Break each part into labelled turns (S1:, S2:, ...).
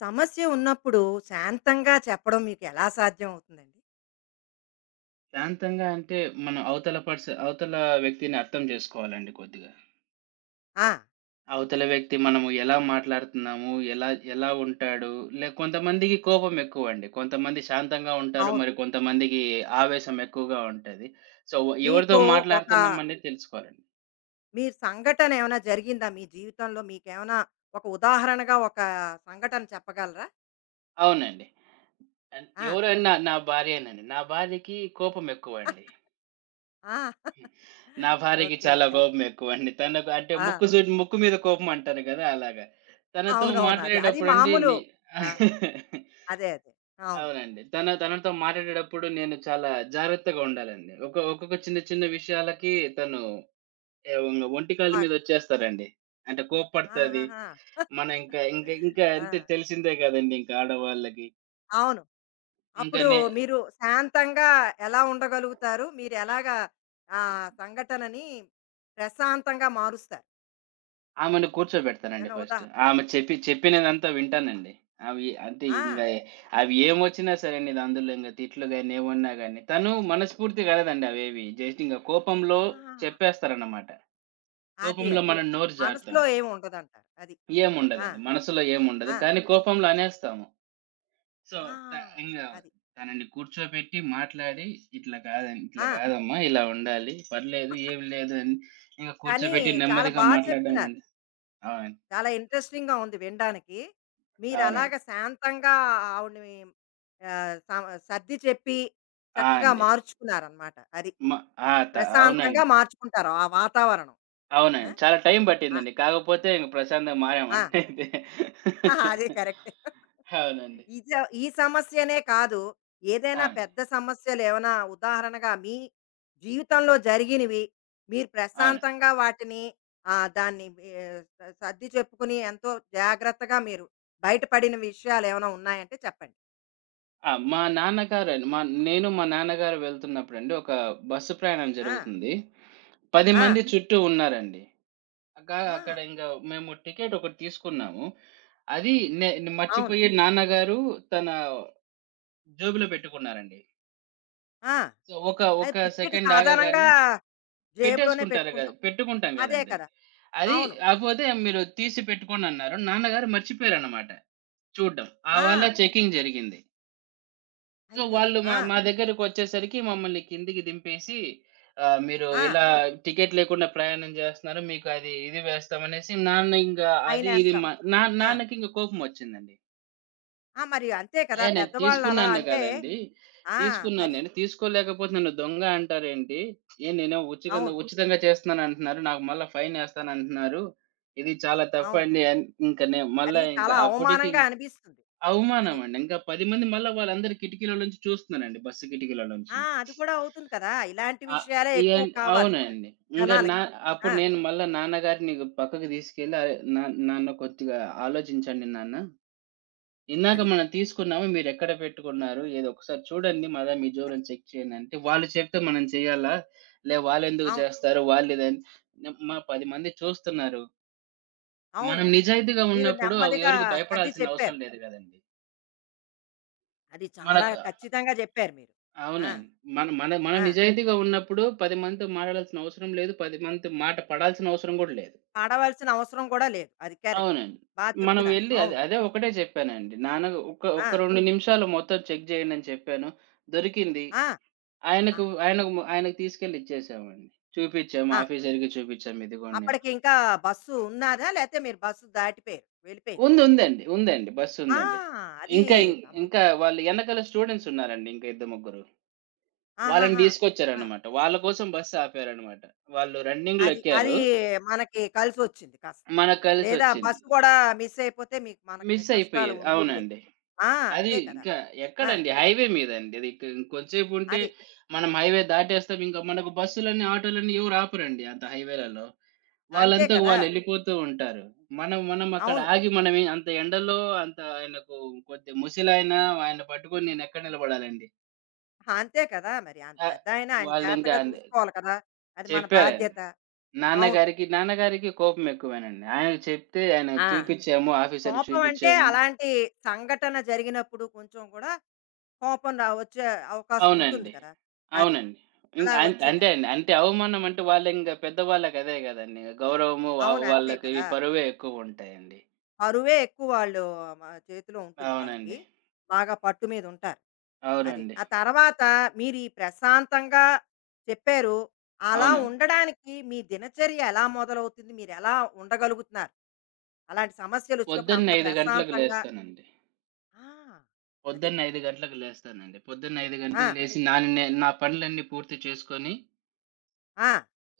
S1: సమస్య ఉన్నప్పుడు శాంతంగా చెప్పడం మీకు ఎలా సాధ్యం అవుతుందండి?
S2: శాంతంగా అంటే, మనం అవతల వ్యక్తిని అర్థం జేసుకోవాలండి కొద్దిగా.
S1: ఆ!
S2: అవతల వ్యక్తి మనము ఎలా మాట్లాడుతున్నాము, ఎలా ఎలా ఉంటాడు, కొంతమందికి కోపం ఎక్కువండి. కొంతమంది శాంతంగా ఉంటారు.
S1: అవును.
S2: మరి కొంతమందికి ఆవేశం ఎక్కువగా ఉంటది. సో, ఎవరితో
S1: మీకు
S2: అంతేనా?
S1: ఒక
S2: మాట్లాడుతున్నాం అనేది తెలుసుకోవాలండి.
S1: మీ సంఘటన ఏమైనా జరిగిందా మీ జీవితంలో? మీకేమైనా ఒక ఉదాహరణగా ఒక సంఘటన చెప్పగలరా?
S2: అవునండి. అన్
S1: ఆ!
S2: ఎవరైనా నా భార్యేనండి. నా భార్యకి కోపం ఎక్కువండి.
S1: ఆ!
S2: నా భార్యకి
S1: ఓకే.
S2: చాలా కోపం ఎక్కువండి. తనకు అంటే
S1: ఆ!
S2: ముక్కు మీద కోపం అంటారు కదా! అలాగా. తనతో
S1: అవునవును. అది. అది
S2: మాట్లాడేటప్పుడండి
S1: మామూలు. ఆ! అదే. అదే. అవును.
S2: అవునండి. తనతో మాట్లాడేటప్పుడు నేను చాలా జాగ్రత్తగా ఉండాలండి. ఒక్కొక్క చిన్న చిన్న విషయాలకి తను ఎ వంగ ఒంటి కాళ్ళ మీద
S1: బాగా
S2: వచ్చేస్తారండి. అంటే కోప్పడతది.
S1: ఆహాహా!
S2: మన ఇంకా ఇంకా ఇంకా
S1: ఆ!
S2: అంటే తెలిసిందే కదండీ! ఇంకా ఆడవాళ్ళకి.
S1: అవును.
S2: ఇంక
S1: అప్పుడు
S2: నే
S1: మీరు శాంతంగా ఎలా ఉండగలుగుతారు? మీరు ఎలాగా ఆ సంఘటనని ప్రశాంతంగా మారుస్తారు?
S2: ఆమెను కూర్చోబెడతానండి
S1: ఏమైనా
S2: ఫస్ట్.
S1: ఉదాహరణ
S2: ఆమె చెప్పినదంతా వింటానండి. అవి అంటే ఇంగ
S1: ఆ!
S2: అవి ఏమొచ్చినా సరేనండి అందులో తిట్లు గాని, ఏమున్నా గాని. తను మనస్ఫూర్తిగా అడగదండి అవేవి. జస్ట్
S1: ఆ!
S2: కోపంలో చెప్పేస్తారన్నమాట.
S1: అదే.
S2: కోపంలో
S1: అది.
S2: మనం నోరు జారుతాం.
S1: మనసులో ఏమి ఉండదంటారు. అది. ఆ!
S2: ఏముండదండి. మనసులో ఏముండదు.
S1: ఆ!
S2: కానీ కోపంలో అనేస్తాము. సో,
S1: ఆ!
S2: త ఇంగ
S1: అది.
S2: తనని కూర్చోబెట్టి మాట్లాడి ఇట్లా కాదండి ఇట్లా
S1: ఆ!
S2: కాదమ్మా! ఇలా ఉండాలి. పర్లేదు ఏమి లేదు అని
S1: కానీ
S2: కూర్చోబెట్టి
S1: చాలా
S2: నెమ్మదిగా
S1: బా
S2: మాట్లాడడం
S1: చెప్తున్నారు.
S2: అండి. అవునండి.
S1: చాలా ఇంట్రెస్టింగ్‌గా ఉంది వినడానికి. మీరు
S2: అవునండి.
S1: అలాగా శాంతంగా ఆవిడని ఆహ్, సర్ది చెప్పి
S2: ఆ!
S1: చక్కగా
S2: అండి.
S1: మార్చుకున్నారనమాట. అది.
S2: మ ఆ!
S1: ప్రశాంతంగా
S2: అవునండి.
S1: మార్చుకుంటారు ఆ వాతావరణం. ఆ?
S2: అవునండి. చాలా టైం
S1: ఆ,
S2: పట్టిందండి. కాకపోతే ఇంక ప్రశాంతంగా
S1: ఆ,
S2: మారామండి అయితే.
S1: అదే కరెక్ట్.
S2: అవునండి.
S1: ఇది ఈ సమస్యనే కాదు,
S2: ఆ!
S1: ఏదైనా
S2: అండి.
S1: పెద్ద సమస్యలు ఏమైనా ఉదాహరణగా మీ జీవితంలో జరిగినవి మీరు
S2: అవునండి.
S1: ప్రశాంతంగా వాటిని ఆ, దాన్ని ఏ, సర్ది చెప్పుకుని ఎంతో జాగ్రత్తగా మీరు బయటపడిన విషయాలు ఏమైనా ఉన్నాయంటే చెప్పండి.
S2: ఆ! మా నాన్నగారండి నేను మా నాన్నగారు వెళ్తున్నప్పుడండి ఒక బస్సు ప్రయాణం
S1: ఆ,
S2: జరుగుతుంది. 10
S1: ఆ,
S2: మంది చుట్టూ ఉన్నారండి. అక అక్కడ
S1: ఆ,
S2: ఇంక మేము టికెట్ ఒకటి తీసుకున్నాము. అది నే
S1: అవును.
S2: మర్చిపోయి నాన్నగారు తన జేబులో పెట్టుకున్నారండి.
S1: ఆ,
S2: సో, ఒక
S1: అది
S2: ఒక
S1: టికెట్
S2: సెకండ్
S1: సాధారణంగా
S2: ఆగగానే
S1: జేబులోనే
S2: పెట్టేసుకుంటారు కదా!
S1: పెట్టుకుంటాం.
S2: పెట్టుకుంటాం
S1: అదే
S2: గదండీ.
S1: కదా.
S2: అది
S1: అవును.
S2: కాకపోతే మీరు తీసి పెట్టుకోండి అన్నారు. నాన్నగారు మర్చిపోయారన్నమాట చూడ్డం. ఆ వాళ్ళ
S1: ఆ,
S2: చెకింగ్ జరిగింది. సో,
S1: అయ్యో.
S2: వాళ్ళు మా
S1: ఆ,
S2: మా దగ్గరకొచ్చేసరికి మమ్మల్ని కిందికి దింపేసి "మీరు
S1: ఆ,
S2: ఇలా టికెట్ లేకుండా ప్రయాణం జేస్తున్నారు. మీకు అది ఇది వేస్తాం" అనేసి నాన్న ఇంగా
S1: ఆయన
S2: అది ఇది
S1: వేస్తాం.
S2: మా నా నాన్నకింక కోపమొచ్చిందండి.
S1: ఆ! మరి అంతే కదా!
S2: అయ్యా! నేను
S1: పెద్దవాళ్ళు అలా
S2: తీసుకున్నాను
S1: అంటే
S2: గదండీ.
S1: ఆ!
S2: తీసుకున్నాను
S1: మరి
S2: నేను. తీసుకోలేకపోతే నన్ను దొంగ అంటారేంటి? ఏం నేనో ఉచితంగా
S1: అవును.
S2: ఉచితంగా చేస్తున్నానంటున్నారు. నాకు మళ్ళా ఫైనేస్తానంటున్నారు. ఇది చాలా
S1: అవును.
S2: తప్పండి అని ఇంక నేను
S1: అది
S2: మళ్ళా ఇంక
S1: చాలా
S2: అప్పటికి
S1: అవమానంగా అనిపిస్తుంది. అది.
S2: అవమానమండి. ఇంకా 10 మంది మళ్ళా వాళ్ళందరూ కిటికీలో నుంచి చూస్తున్నారండి. బస్సు కిటికీలో
S1: ఆ!
S2: నుంచి.
S1: అది కూడా అవుతుంది కదా! ఇలాంటి
S2: ఆ!
S1: విషయాలే ఎక్కువ కావాలి
S2: అవునండి. ఇంక నా
S1: జనాలకి.
S2: అప్పుడు
S1: ఆ!
S2: నేను మళ్ళా నాన్నగారిని పక్కకు తీసుకెళ్ళి, "అరే! నాన్న కొద్దిగా ఆలోచించండి నాన్న." ఇందాక
S1: అది.
S2: మనం తీసుకున్నాము. మీరెక్కడ పెట్టుకున్నారు? ఏదో ఒకసారి చూడండి. మళ్ళా మీ జోబులో
S1: అది.
S2: చెక్ చేయండి అంటే, వాళ్ళు చెప్తే మనం చేయాలా? వాళ్ళెందుకు
S1: అవును.
S2: చేస్తారు? మా 10 మంది చూస్తున్నారు.
S1: అవును.
S2: మనం నిజాయితీగా
S1: మీరు
S2: ఉన్నప్పుడు
S1: నెమ్మదిగా
S2: ఎవరికీ
S1: సర్ది
S2: భయపడాల్సిన అవసరం
S1: చెప్పారు.
S2: లేదు గదండీ!
S1: అది చాలా
S2: మనకు
S1: ఖచ్చితంగా చెప్పారు మీరు. ఆ!
S2: అవునండి. మన మన మనం
S1: ఆ!
S2: నిజాయితీగా ఉన్నప్పుడు 10 మందితో మాట్లాడాల్సిన అవసరం లేదు. 10 మందితో మాట పడాల్సిన అవసరం గూడా లేదు.
S1: పడవలసిన అవసరం కూడా లేదు. అది కరెక్ట్.
S2: అవునండి.
S1: బా
S2: మనం
S1: చెప్తున్నారు.
S2: వెళ్లి అదే
S1: అవును.
S2: అదే ఒకటే చెప్పానండి. నాన్న ఒక
S1: ఆ!
S2: ఒక 2 నిమిషాలు మొత్తం చెక్ జేయండి అని చెప్పాను. దొరికింది.
S1: ఆ!
S2: ఆయనకు
S1: ఆహా!
S2: ఆయనకు ము ఆయనకు తీసుకెళ్ళి ఇచ్చేసామండి. చూపిచ్చాము.
S1: ఆహా!
S2: ఆఫీసర్‌కి చూపిచ్చాము. ఇదిగోండి అని.
S1: అప్పటికింకా బస్సు ఉన్నాదా? లేతే మీరు బస్సు దాటిపోయారు, వెళ్ళిపోయింది.
S2: ఉందండి. ఉందండి. బస్సు
S1: ఆ!
S2: ఉందండి.
S1: అది
S2: ఇంకా ఇం
S1: ఆ!
S2: ఇంకా
S1: ముఖ్యం.
S2: వాళ్ళు ఎనకాల స్టూడెంట్స్ ఉన్నారండి ఇంకా ఇద్దరు, ముగ్గురు. వాళ్ళని
S1: ఆహాహా! ఆ!
S2: తీసుకొచ్చారనమాట. వాళ్ళ కోసం బస్సు ఆపారనమాట. వాళ్ళు రన్నింగ్‌లో
S1: అది
S2: ఎక్కారు.
S1: అది మనకి కలిసొచ్చింది కాస్త.
S2: మనకు
S1: లేదా
S2: కలిసొచ్చింది.
S1: బస్సు గూడా మిస్ అయిపోతే మీకు మనకి
S2: మిస్
S1: కష్టాలు
S2: అయిపోయేది.
S1: మిగిలేవి.
S2: అవునండి.
S1: ఆ!
S2: అది
S1: అంతే కదా!
S2: ఇంకా
S1: ఆ!
S2: ఎక్కడండి హైవే మీదండి. అది ఇంకొంచేపు ఉంటే
S1: అది.
S2: మనం హైవే దాటేస్తాం. ఇంకా మనకు బస్సులన్నీ, ఆటోలన్నీ ఎవరు ఆపరండి అంత హైవేలలో.
S1: అంతే
S2: వాళ్ళంతకు
S1: కదా!
S2: వాళ్ళెళ్ళిపోతూ ఉంటారు. మనం మనం అక్కడ
S1: అవును.
S2: ఆగి మనమే అంత ఎండలో అంత ఆయనకు కొద్ది ముసలాయన ఆయన పట్టుకొని నేనెక్కడ నిలబడాలండి?
S1: ఆ, అంతే కదా! మరి ఆయన
S2: ఆహ్,
S1: పెద్దాయన ఆయన ఆయన
S2: వాళ్ళింకా
S1: జాగ్రత్తగా
S2: న్
S1: చూసుకోవాలి కదా! అది మన
S2: చెప్పారండి.
S1: బాధ్యత. అవును.
S2: నాన్నగారికి నాన్నగారికి కోపం ఎక్కువేనండి. ఆయనకు చెప్తే ఆయన
S1: ఆ!
S2: చూపిచ్చాము, ఆఫీసర్‌కి
S1: కోపం అంటే
S2: చూపిచ్చాము.
S1: అలాంటి సంఘటన జరిగినప్పుడు కొంచెం కూడా కోపం వచ్చే అవకాశం ఉంటుంది
S2: అవునండి.
S1: కదా! అది.
S2: అవునండి. ఇంక అన్ అంతే
S1: అలాగొచ్చిందాయన.
S2: అండి. అంటే అవమానం అంటే వాళ్ళింక పెద్దవాళ్ళకి అదే గదండీ! గౌరవము
S1: అవును. అంతే
S2: వాళ్ళకి ఇవి
S1: కదా!
S2: పరువే ఎక్కువుంటాయండి.
S1: అరువే ఎక్కువ వాళ్ళు మ చేతిలో ఉంటుంది వాళ్ళకి.
S2: అవునండి.
S1: బాగా పట్టు మీద ఉంటారు. అది.
S2: అవునండి.
S1: ఆ తర్వాత మీరు ఈ ప్రశాంతంగా చెప్పారు. అలా
S2: అవునండి.
S1: ఉండడానికి మీ దినచర్య ఎలా మొదలవుతుంది? మీరెలా ఉండగలుగుతున్నారు? అలాంటి సమస్యలొచ్చినప్పుడు
S2: పొద్దున్న
S1: అంత
S2: 5 గంటలకు
S1: ప్రశాంతంగా
S2: లేస్తానండి.
S1: ఆ! అది.
S2: పొద్దున్న 5 గంటలకు లేస్తానండి. పొద్దున్న 5
S1: ఆ!
S2: గంటలకు లేసి నా పనులన్నీ పూర్తి చేసుకొని,
S1: ఆ!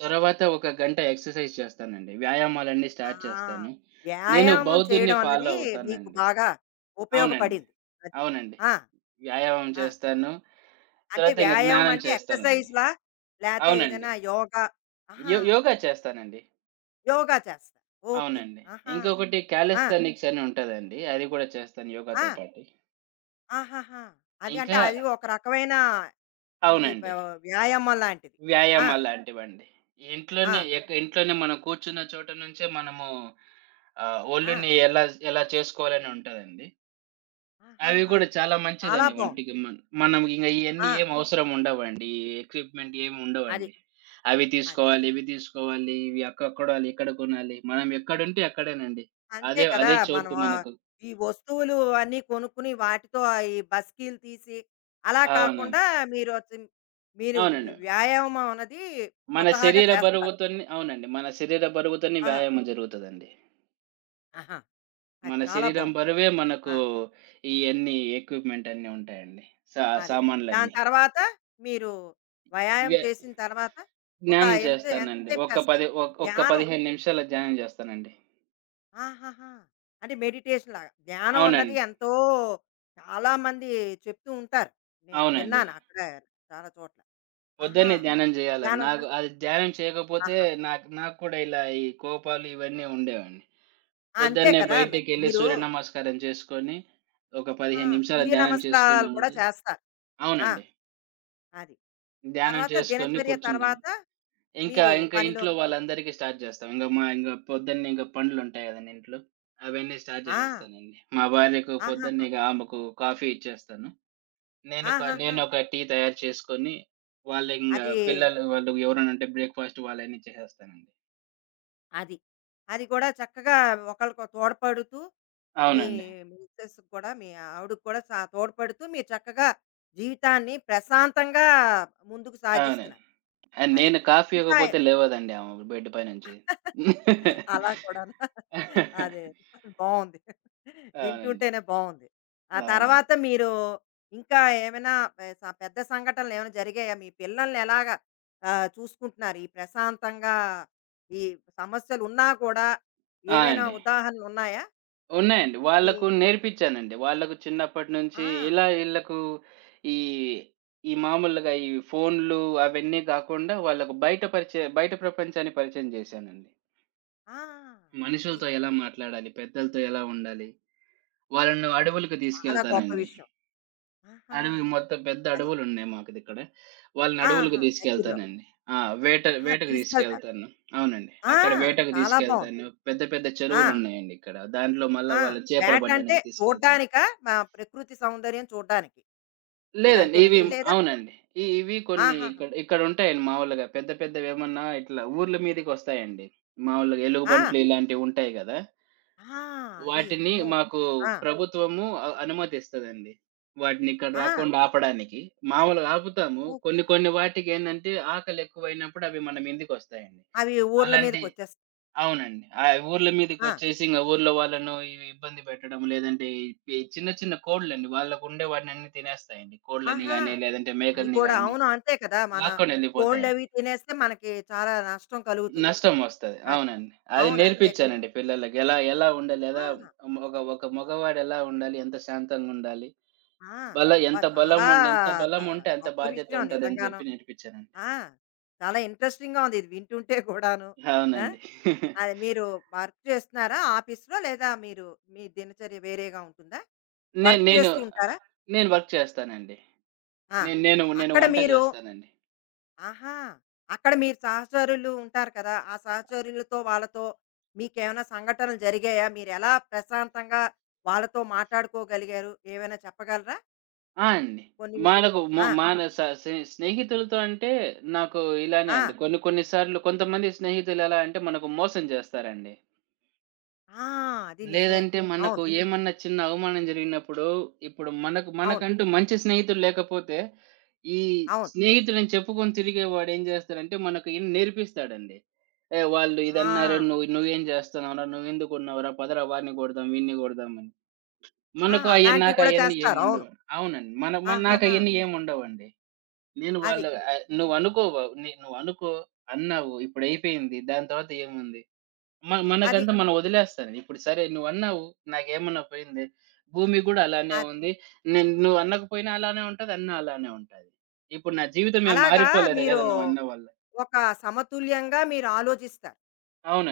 S2: తరువాత ఒక గంట ఎక్సర్‌సైజ్ చేస్తానండి. వ్యాయామాలన్నీ
S1: ఆ!
S2: స్టార్ట్ చేస్తాను. నేను
S1: వ్యాయామం
S2: బౌద్ధుడిని
S1: చేయడం
S2: ఓకే. ఫాలో
S1: అన్నది మీకు
S2: అవుతానండి.
S1: బాగా
S2: అవునండి.
S1: ఉపయోగపడింది. అది.
S2: అవునండి.
S1: ఆ!
S2: వ్యాయామం
S1: ఆ!
S2: చేస్తాను.
S1: అంటే
S2: తర్వాత ఇంక
S1: వ్యాయామం
S2: జ్ఞానం
S1: అంటే
S2: చేస్తానండి.
S1: ఎక్సర్‌సైజ్‌లా? లేతే
S2: అవునండి.
S1: ఏదైనా యోగా ఆహా!
S2: యోగా చేస్తానండి.
S1: యోగా చేస్తారు. ఓకే.
S2: అవునండి.
S1: ఆహా!
S2: ఇంకొకటి
S1: ఆ!
S2: కాలిస్థానిక్స్ అని ఉంటదండి. అది కూడా చేస్తాను
S1: ఆ!
S2: యోగాతో పాటు. ఇంకా
S1: ఆహాహా! అది అంటే
S2: ఇంకా
S1: అది ఒక రకమైన ఈ వ
S2: అవునండి.
S1: వ్యాయామం లాంటిది. ఆ!
S2: వ్యాయామాలాంటివండి.
S1: ఆ!
S2: ఇంట్లోనే మనం కూర్చున్న చోట నుంచే మనము
S1: ఆ!
S2: ఒళ్ళుని ఎలా ఎలా చేసుకోవాలని ఉంటదండి. అవి
S1: ఆహాహా!
S2: గూడా చాలా
S1: చాలా
S2: మంచిదండి
S1: బావుంది.
S2: ఒంటికి. మనం ఇయన్నీ
S1: ఆ!
S2: ఏం అవసరం ఉండవండి. ఈ ఎక్విప్‌మెంట్ ఏమి
S1: అది.
S2: ఉండవండి. అవి
S1: అది.
S2: తీసుకోవాలి, ఇవి తీసుకోవాలి, ఇవి అక్కడ కొనాలి, ఇక్కడ కొనాలి. మనం ఎక్కడుంటే అక్కడేనండి.
S1: అంతే
S2: అదే
S1: కదా!
S2: అదే
S1: మనం
S2: చోటు
S1: ఆహ్,
S2: మనకు.
S1: ఈ వస్తువులు అన్నీ కొనుక్కుని వాటితో ఆ ఈ బస్కీలు తీసి, అలా
S2: అవునండి.
S1: కాకుండా మీరు మీరు మీ
S2: అవునండి.
S1: వ్యాయామం అన్నది
S2: మన
S1: స్వతహాగా
S2: శరీర
S1: చేస్తారు.
S2: బరువుతోని అవునండి. మన శరీర బరువుతోని
S1: ఆ!
S2: వ్యాయామం జరుగుతదండి.
S1: ఆహా! అది
S2: మన
S1: చాలా
S2: శరీరం
S1: బావుంది.
S2: బరువే మనకు
S1: ఆ!
S2: ఇయన్నీ ఎక్విప్‌మెంట్ అన్నీ ఉంటాయండి.
S1: అది. దాని
S2: సామాన్లన్నీ.
S1: తర్వాత మీరు వ్యాయామం
S2: ఇవే
S1: చేసిన తర్వాత ఒక
S2: ధ్యానం
S1: ఎంత
S2: చేస్తానండి.
S1: ఎంతసేపు
S2: ఒక్క పది
S1: చేస్తారు?
S2: ఒక్ ఒక్క
S1: ధ్యానం.
S2: 15 నిమిషాల ధ్యానం చేస్తానండి.
S1: ఆహాహా! అంటే మెడిటేషన్ లాగా. ధ్యానం అన్నది
S2: అవునండి.
S1: ఎంతో చాలామంది చెప్తూ ఉంటారు. నేను
S2: అవునండి.
S1: విన్నాను అక్కడ చాలా చోట్ల. ఆహా!
S2: పొద్దున్నే ధ్యానం చేయాలండి.
S1: ధ్యానం
S2: నాకు
S1: చేస్తారు.
S2: అది ధ్యానం చేయకపోతే
S1: ఆహా!
S2: నాకు నాకు కూడా ఇలా ఈ కోపాలు ఇవన్నీ ఉండేవండి.
S1: అంతే
S2: పొద్దున్నే
S1: కదా మరి.
S2: బయటికెళ్ళి
S1: మీరు
S2: సూర్య నమస్కారం చేసుకొని, ఒక
S1: ఆహా!
S2: 15 నిమిషాల
S1: సూర్య
S2: ధ్యానం
S1: నమస్కారాలు కూడా
S2: చేసుకున్నామంటే
S1: చేస్తారు. ఆ!
S2: అవునండి.
S1: అది.
S2: ధ్యానం
S1: తర్వాత
S2: చేసుకొని
S1: దినచర్య
S2: కూర్చుంటాను.
S1: తర్వాత
S2: ఇంకా,
S1: మీరు
S2: ఇంకా ఇంట్లో
S1: పనిలోకి
S2: వాళ్ళందరికీ స్టార్ట్ జేస్తాం. ఇంగ మా ఇంగ పొద్దున్నే పండ్లుంటాయి గదండీ ఇంట్లో. అవన్నీ స్టార్ట్
S1: ఆ!
S2: జేసేస్తానండి. మా భార్యకు పొద్దున్నే
S1: ఆహాహా!
S2: ఆమెకు కాఫీ ఇచ్చేస్తాను. నేనొక
S1: ఆహాహా!
S2: నేనొక టీ తయారు చేసుకొని, వాళ్ళింగ
S1: అది,
S2: పిల్లలు వాళ్ళు ఎవరైనా ఉంటే బ్రేక్‌ఫాస్ట్ వాళ్ళన్నీ చేసేస్తానండి.
S1: అది. అది కూడా చక్కగా ఒకళ్ళకో తోడ్పడుతూ మీ
S2: అవునండి.
S1: మిసెస్‌కి కూడా మీ ఆవిడకి కూడా తోడ్పడుతూ మీరు చక్కగా జీవితాన్ని ప్రశాంతంగా ముందుకు
S2: అవునండి.
S1: సాగిస్తున్నారు. అది.
S2: నేను కాఫీ
S1: ఇంకా
S2: ఇవ్వకపోతే లేవదండి ఆమె బెడ్ పైనుంచి.
S1: అలా కూడాను. అదే. బావుంది.
S2: అవునండి.
S1: వింటుంటేనే బావుంది. ఆ
S2: అవునండి.
S1: తర్వాత మీరు ఇంకా ఏమైనా పె స పెద్ద సంఘటనలేమైనా జరిగాయా? మీ పిల్లల్ని ఎలాగా ఆహ్, చూసుకుంటున్నారు? ఈ ప్రశాంతంగా ఈ సమస్యలున్నా కూడా
S2: ఆ!
S1: ఏవైనా
S2: అండి.
S1: ఉదాహరణలున్నాయా?
S2: ఉన్నాయండి.
S1: మీ
S2: వాళ్ళకు నేర్పించానండి. వాళ్ళకు చిన్నప్పటి నుంచి
S1: ఆ!
S2: ఇలా ఈళ్ళకు ఈ, ఈ మామూలుగా ఈ ఫోన్‌లు అవన్నీ గాకుండా వాళ్ళకు బయట ప్రపంచాన్ని పరిచయం జేశానండి.
S1: ఆ! అది.
S2: మనుషులతో ఎలా మాట్లాడాలి? పెద్దలతో ఎలా ఉండాలి?
S1: అది.
S2: వాళ్ళను అడవులకు
S1: చాలా గొప్ప
S2: తీసుకెళ్తానండి.
S1: విషయం. ఆహా!
S2: అడవి మొత్తం పెద్ద
S1: అది.
S2: అడవులున్నాయి మాకిదిక్కడ. వాళ్ళని అడవులకు
S1: ఆహా! దగ్గరలో.
S2: తీసుకెళ్తానండి. ఆ!
S1: ఆ!
S2: వేటకు
S1: తీసుకెళ్తారు.
S2: తీసుకెళ్తాను. అవునండి.
S1: ఆ!
S2: అక్కడ వేటకు
S1: చాలా బావుంది.
S2: తీసుకెళ్తాను. పెద్ద పెద్ద
S1: ఆ!
S2: చెరువులున్నాయండి ఇక్కడ. దాంట్లో మళ్ళా
S1: ఆ!
S2: వాళ్ళని చేపలు
S1: వేట అంటే
S2: పట్టడానికి తీసుకెళ్తాం.
S1: చూడ్డానికా? మా ప్రకృతి సౌందర్యం చూడ్డానికి
S2: లేదండి. ఇవి
S1: మీరంటున్నది. లేదా
S2: అవునండి. ఇవి కొన్ని
S1: ఆహాహా!
S2: ఇక్కడుంటాయండి మామూలుగా. పెద్ద పెద్దవేమన్నా ఇట్లా ఊర్ల మీదకొస్తాయండి. మామూలుగా
S1: ఆ!
S2: ఎలుగుబంట్లు ఇలాంటివుంటాయి గదా!
S1: ఆ! అవి
S2: వాటిని
S1: అమ్మో!
S2: మాకు
S1: ఆ!
S2: ప్రభుత్వము అనుమతిస్తదండి. వాటిని ఇక్కడ
S1: ఆ!
S2: రాకుండా ఆపడానికి. మామూలుగా ఆపుతాము.
S1: ఓహ్!
S2: కొన్ని కొన్ని వాటికేందంటే ఆకలెక్కువైనప్పుడు అవి మన మీదకొస్తాయండి.
S1: అవి ఊర్ల
S2: అలాంటి
S1: మీదకొచ్చేస్తాయి.
S2: అవునండి. ఊర్ల
S1: ఆ!
S2: మీదకొచ్చేసి ఊర్లో వాళ్ళను ఇబ్బంది పెట్టడం, లేదంటే ఈ చిన్న చిన్న కోడ్లండి. వాళ్ళకుండే వాటినన్నీ తినేస్తాయండి. కోడ్లని
S1: ఆహా!
S2: గాని, లేదంటే
S1: అవి
S2: మేకల్ని
S1: కూడా
S2: గాని
S1: అవును. అంతే కదా! మన
S2: లాక్కొనెళ్ళిపోతాయండి.
S1: కోళ్ళవి తినేస్తే మనకి చాలా నష్టం కలుగుతుంది.
S2: నష్టం ఒస్తది.
S1: అది.
S2: అవునండి. అది
S1: అవును. అంతే కదా!
S2: నేర్పించానండి పిల్లలకి. ఎలా ఎలా ఉండాలి, ఎలా
S1: ఆ!
S2: మ- ఒక ఒక మగవాడెలా ఉండాలి, ఎంత శాంతంగుండాలి,
S1: ఆ!
S2: బల
S1: అబ్బా!
S2: ఎంత బలం
S1: చాలా
S2: ఉం ఎంత
S1: బ
S2: బలం ఉంటే అంత
S1: గొప్ప
S2: బాధ్యత
S1: విషయం
S2: ఉంటదని
S1: నిజంగాను.
S2: జెప్పి నేర్పించానండి.
S1: ఆ! చాలా ఇంట్రెస్టింగ్‌గా ఉంది ఇది వింటుంటే కూడాను. ఆ!
S2: అవునండి.
S1: అది మీరు వర్క్ చేస్తున్నారా ఆఫీస్‌లో? లేదా మీరు మీ దినచర్య వేరేగా ఉంటుందా?
S2: నేను
S1: వర్క్
S2: నేను
S1: చేస్తూ ఉంటారా?
S2: ఆహ్, నేను వర్క్ చేస్తానండి.
S1: ఆ!
S2: నేను నేను నేను
S1: అక్కడ
S2: వంట
S1: మీరు
S2: జేస్తానండి.
S1: ఆహా! అక్కడ మీరు సహచరులు ఉంటారు కదా! ఆ సహచరులతో, వాళ్ళతో మీకేమైనా సంఘటనలు జరిగాయా? మీరెలా ప్రశాంతంగా వాళ్ళతో మాట్లాడుకోగలిగారు? ఏవైనా చెప్పగలరా?
S2: ఆ! అండి.
S1: కొన్ని
S2: మనకు మొ
S1: ఆ!
S2: మన స స్నే స్నేహితులతో అంటే నాకు ఇలానే
S1: ఆ!
S2: అండి. కొన్ని కొన్ని సార్లు కొంతమంది స్నేహితులెలా అంటే మనకు మోసం చేస్తారండి.
S1: ఆ! అది నిజమే.
S2: లేదంటే మనకు
S1: అవును.
S2: ఏమన్నా చిన్న అవమానం జరిగినప్పుడు, ఇప్పుడు మనకు
S1: అవును.
S2: మనకంటూ మంచి స్నేహితుడు లేకపోతే, ఈ
S1: అవును.
S2: స్నేహితుడని చెప్పుకొని తిరిగేవాడు ఏం చేస్తాడంటే మనకు నేర్పిస్తాడండి. "ఏయ్! వాళ్ళు
S1: ఆ!
S2: ఇదన్నారు నువ్వేం చేస్తున్నావురా? నువ్వెందుకున్నావురా? పదరా వాడిని కొడదాం, వీడిని కొడదాం" అని.
S1: ఆ!
S2: మనకు అయి
S1: అలాంటివి
S2: నాకు
S1: కూడా
S2: అయన్నీ
S1: చేస్తారు. అవును.
S2: ఏముండవు. అవునండి. మన మన నాకు
S1: ఆహాహా!
S2: అయన్నీ ఏముండవండి. నేను వాళ్ళ
S1: అది.
S2: ఆహ్, నువ్వనుకో ని నువ్వనుకో, అన్నావు, ఇప్పుడయిపోయింది. దాని తర్వాత ఏముంది? మన
S1: అది.
S2: మనకంతా మనం వదిలేస్తాను. ఇప్పుడు సరే నువ్వన్నావు, నాకేమన్నా పోయింది. భూమి గూడా అలానే ఉంది. నేను నువ్వు అనకపోయినా అలానే ఉంటది. అన్నా అలానే ఉంటది. ఇప్పుడు నా
S1: అది.
S2: జీవితం ఏం కరెక్ట్.
S1: అలాగా
S2: మారిపోలేదు గదా!
S1: మీరు
S2: నువ్వన్న వల్ల.
S1: ఒక సమతుల్యంగా మీరు ఆలోచిస్తారు.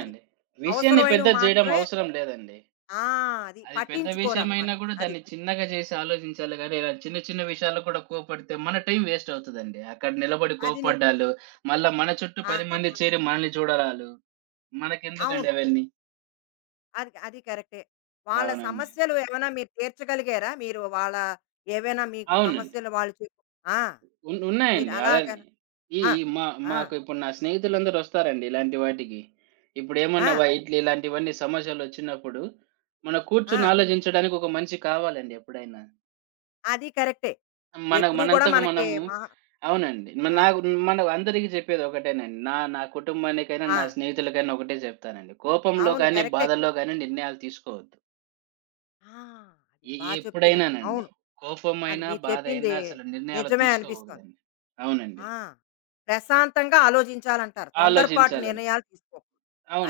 S1: అది.
S2: విషయాన్ని
S1: అవసరమైనవి
S2: పెద్దది జేయడం
S1: మాత్రమే
S2: అవసరం లేదండి.
S1: ఆ! అది
S2: అది పెద్ద విషయమైనా
S1: పట్టించుకోరనమాట.
S2: కూడా
S1: అది.
S2: దాన్ని చిన్నగా చేసి ఆలోచించాలి గానీ, ఇలా చిన్న చిన్న విషయాల్లో కూడా కోప్పడితే మన టైం వేస్ట్ అవుతదండి. అక్కడ నిలబడి
S1: అది ని
S2: కోప్పడ్డాలు, మళ్ళా మన చుట్టూ 10
S1: ఆహా!
S2: మంది చేరి మనల్ని చూడడాలు, మనకెందుకండి
S1: అవును.
S2: అవన్నీ?
S1: అది అది కరెక్టే. వాళ్ళ
S2: అవునండి.
S1: సమస్యలు ఏమైనా మీరు తీర్చగలిగారా? మీరు వాళ్ళ ఏవైనా మీకు
S2: అవునండి.
S1: సమస్యలు వాళ్ళు చెప్పు ఆ! మీరు
S2: ఉన్నాయండి. అలానే
S1: అలాగనా
S2: ఈ
S1: ఆ!
S2: ఈ మా
S1: ఆ!
S2: మాకు ఇప్పుడు నా స్నేహితులందరూ వస్తారండి ఇలాంటి వాటికి. ఇప్పుడేమన్నా
S1: ఆ!
S2: వ ఇట్లా ఇలాంటివన్నీ సమస్యలొచ్చినప్పుడు, మనం కూర్చొని
S1: ఆ!
S2: ఆలోచించడానికి ఒక మనిషి కావాలండి ఎప్పుడైనా.
S1: అది కరెక్టే.
S2: మన
S1: ఎప్పుడూ కూడా
S2: మనంతకు
S1: మనకి
S2: మనము
S1: మహా
S2: అవునండి.
S1: ఆ!
S2: నాకు మనం అందరికి చెప్పేది ఒకటేనండి. నా నా కుటుంబానికైనా,
S1: ఆ!
S2: నా స్నేహితులకైనా ఒకటే చెప్తానండి. కోపంలో
S1: అవును.
S2: గాని,
S1: కరెక్టే.
S2: బాధల్లో గాని నిర్ణయాలు తీసుకోవద్దు.
S1: ఆ! అది
S2: ఎ
S1: బా చెప్తున్నారు.
S2: ఎప్పుడైనానండి.
S1: అవును. అది
S2: కోపమైనా,
S1: మీరు చెప్పింది
S2: బాధైనా అసలు నిర్ణయాలు
S1: నిజమే అనిపిస్తోంది.
S2: తీసుకోకూడదండి. అవునండి.
S1: ఆ! ప్రశాంతంగా ఆలోచించాలంటారు. తొందరపాటు
S2: ఆలోచించాలండి.
S1: నిర్ణయాలు తీసుకోకూడదు.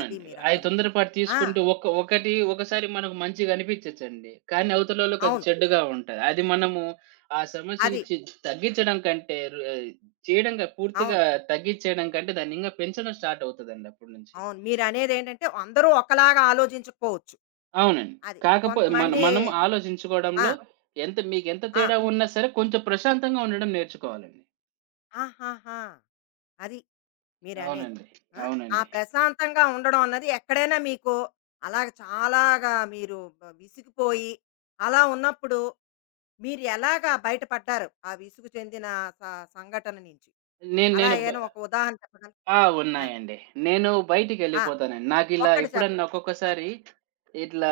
S1: అది మీరంటున్నది.
S2: తొందరపాటు
S1: ఆ!
S2: తీసుకుంటే ఒక ఒకటి ఒకసారి మనకు మంచిగనిపిచ్చచ్చండి. కానీ అవతలోళ్ళకి అది
S1: అవును.
S2: చెడ్డగా ఉంటది. అది మనము ఆ సమస్యని
S1: అది.
S2: చి తగ్గించడం కంటే రు ఆహ్, చేయడంగా పూర్తిగా
S1: అవును.
S2: తగ్గిచ్చేయడం కంటే దాన్నింగా పెంచడం స్టార్ట్ అవుతదండి అప్పటి నుంచి.
S1: అవును. మీరనేదేంటంటే అందరూ ఒకలాగా ఆలోచించకపోవచ్చు.
S2: అవునండి.
S1: అది.
S2: కాకపో మన
S1: కొంతమంది
S2: మనం
S1: ఆ!
S2: ఆలోచించుకోవడంలో మీకెంత
S1: ఆ!
S2: తేడా ఉన్నా సరే కొంచెం ప్రశాంతంగా ఉండడం నేర్చుకోవాలండి.
S1: ఆహాహా! అది మీరనేది.
S2: అవునండి.
S1: ఆ! ఆ
S2: అవునండి.
S1: ప్రశాంతంగా ఉండడం అన్నది ఎక్కడైనా మీకు అలాగ చాలాగా మీరు విసిగిపోయి అలా ఉన్నప్పుడు మీరు ఎలాగా బయటపడ్డారు? ఆ విసుగు చెందిన స సంఘటన నుంచి.
S2: నేను
S1: అలా
S2: నేను బ
S1: ఏమైనా ఒక ఉదాహరణ చెప్పగలరా?
S2: ఆ!
S1: ఆ!
S2: ఉన్నాయండి. నేను
S1: ఆ!
S2: బయటికెళ్ళిపోతానండి. నాకిలా
S1: ఒక్కటి
S2: ఎప్పుడన్నా
S1: చెప్పండి. ఆ!
S2: ఒక్కొక్కసారి ఇట్లా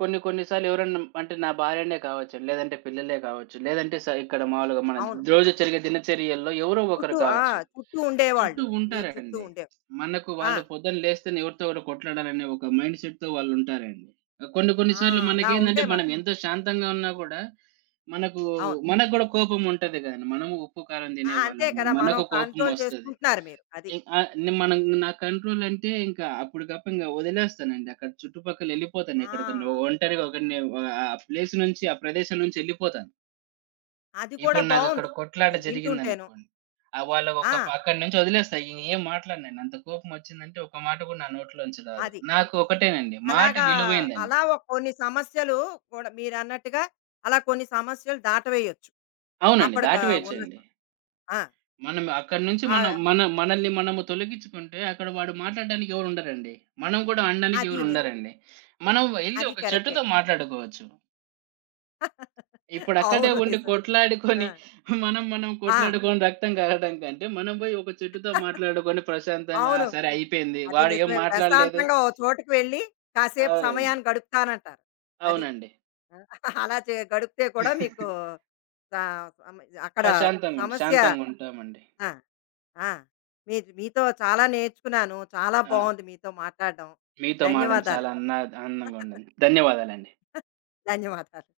S2: కొన్ని కొన్ని సార్లు ఎవరన్నా అంటే నా భార్యనే కావచ్చు, లేదంటే పిల్లలే కావచ్చు, లేదంటే ఇక్కడ మామూలుగా మన
S1: అవును.
S2: రోజు జరిగే దినచర్యల్లో ఎవరో ఒకరు
S1: చుట్టూ ఆ!
S2: కావచ్చు.
S1: చుట్టూ
S2: చుట్టూ
S1: ఉండేవాళ్ళు. మీ చుట్టూ
S2: ఉంటారండి.
S1: ఉండేవాళ్ళు.
S2: మనకు
S1: ఆ!
S2: వాళ్ళు పొద్దున్న లేస్తేనే ఎవరితో ఒకడు కొట్లాడాలనే ఒక మైండ్ సెట్‌తో వాళ్ళుంటారండి. కొన్ని కొన్ని
S1: ఆ!
S2: సార్లు
S1: అలా ఉంటే
S2: మనకేందంటే మనం
S1: మనకి
S2: ఎంత శాంతంగా ఉన్నా కూడా మనకు
S1: అవును.
S2: మనకు గూడా కోపం ఉంటది గదండీ. మనము ఉప్పు, కారం
S1: ఆ! అంతే
S2: తినేవాళ్ళము.
S1: కదా! మనం
S2: మనకు కోపం
S1: కంట్రోల్
S2: వస్తది.
S1: చేసుకుంటున్నారు మీరు. అది.
S2: ఇ ఆహ్, నేను మనం నా కంట్రోల్ అంటే ఇంకా అప్పటికప్పుడు వదిలేస్తానండి. అక్కడ చుట్టుపక్కల ఎళ్ళిపోతాను
S1: ఆ!
S2: ఎక్కడికన్నా ఒంటరిగా ఒకడిని ఆ ప్లేస్ నుంచి, ఆ ప్రదేశం నుంచి ఎళ్ళిపోతాను.
S1: అది కూడా
S2: ఇప్పుడు నాకక్కడ
S1: బావుంది.
S2: కొట్లాట
S1: అది వింటుంటేను.
S2: జరిగిందనుకోండి. ఆ వాళ్ళకొక
S1: ఆ!
S2: ప అక్కడి నుంచి వదిలేస్తా. ఏం మాట్లాడనండి. అంత కోపం వచ్చిందంటే ఒక మాట కూడా నా నోట్లోంచి రాదు.
S1: అది.
S2: నాకు ఒకటేనండి. మాట
S1: అలాగా
S2: విలువైందండి.
S1: అలా ఒక కొన్ని సమస్యలు కూడా మీరన్నట్టుగా అలా కొన్ని సమస్యలు దాటవేయొచ్చు.
S2: అవునండి.
S1: అప్పటికి ఉన్న
S2: దాటివేయొచ్చండి.
S1: ఆ!
S2: అక్కడి నుంచి
S1: ఆ
S2: మనం మన మనల్ని మనము తొలగించుకుంటే అక్కడ వాడు మాట్లాడడానికి ఎవరుండరండి. మనం గూడా అనడానికి
S1: అది నిజం.
S2: ఎవరుండరండి. మనం వెళ్లి
S1: అది
S2: ఒక
S1: కరెక్టే.
S2: చెట్టుతో మాట్లాడుకోవచ్చు. ఇప్పుడక్కడే
S1: అవును
S2: ఉండి
S1: నిజమే. ఆ!
S2: కొట్లాడుకొని మనం మనం
S1: ఆ!
S2: కొట్లాడుకొని రక్తం కారడం కంటే, మనం పోయి ఒక చెట్టుతో మాట్లాడుకొని ప్రశాంతంగా ఆ!
S1: అవును.
S2: సరే అయిపోయింది.
S1: అది
S2: వాడు ఏం
S1: నిజమే.
S2: మాట్లాడలేదు.
S1: ప్రశాంతంగా ఓ చోటుకి వెళ్ళి కాసేపు
S2: అవునండి.
S1: సమయాన్ని గడుపుతానంటారు. అది.
S2: అవునండి.
S1: ఆ! అలా గడిపితే కూడా మీకు సా సమ అక్కడ సమస్య
S2: శాంతంగుంటామండి.
S1: ఆ! ఆ! మీ మీతో చాలా నేర్చుకున్నాను. చాలా
S2: ఆ!
S1: బావుంది మీతో మాట్లాడడం.
S2: మీతో మాటడం చాలా
S1: ధన్యవాదాలండి.
S2: అన్నా ఆనందంగా ఉండండి. ధన్యవాదాలండి.
S1: ధన్యవాదాలు.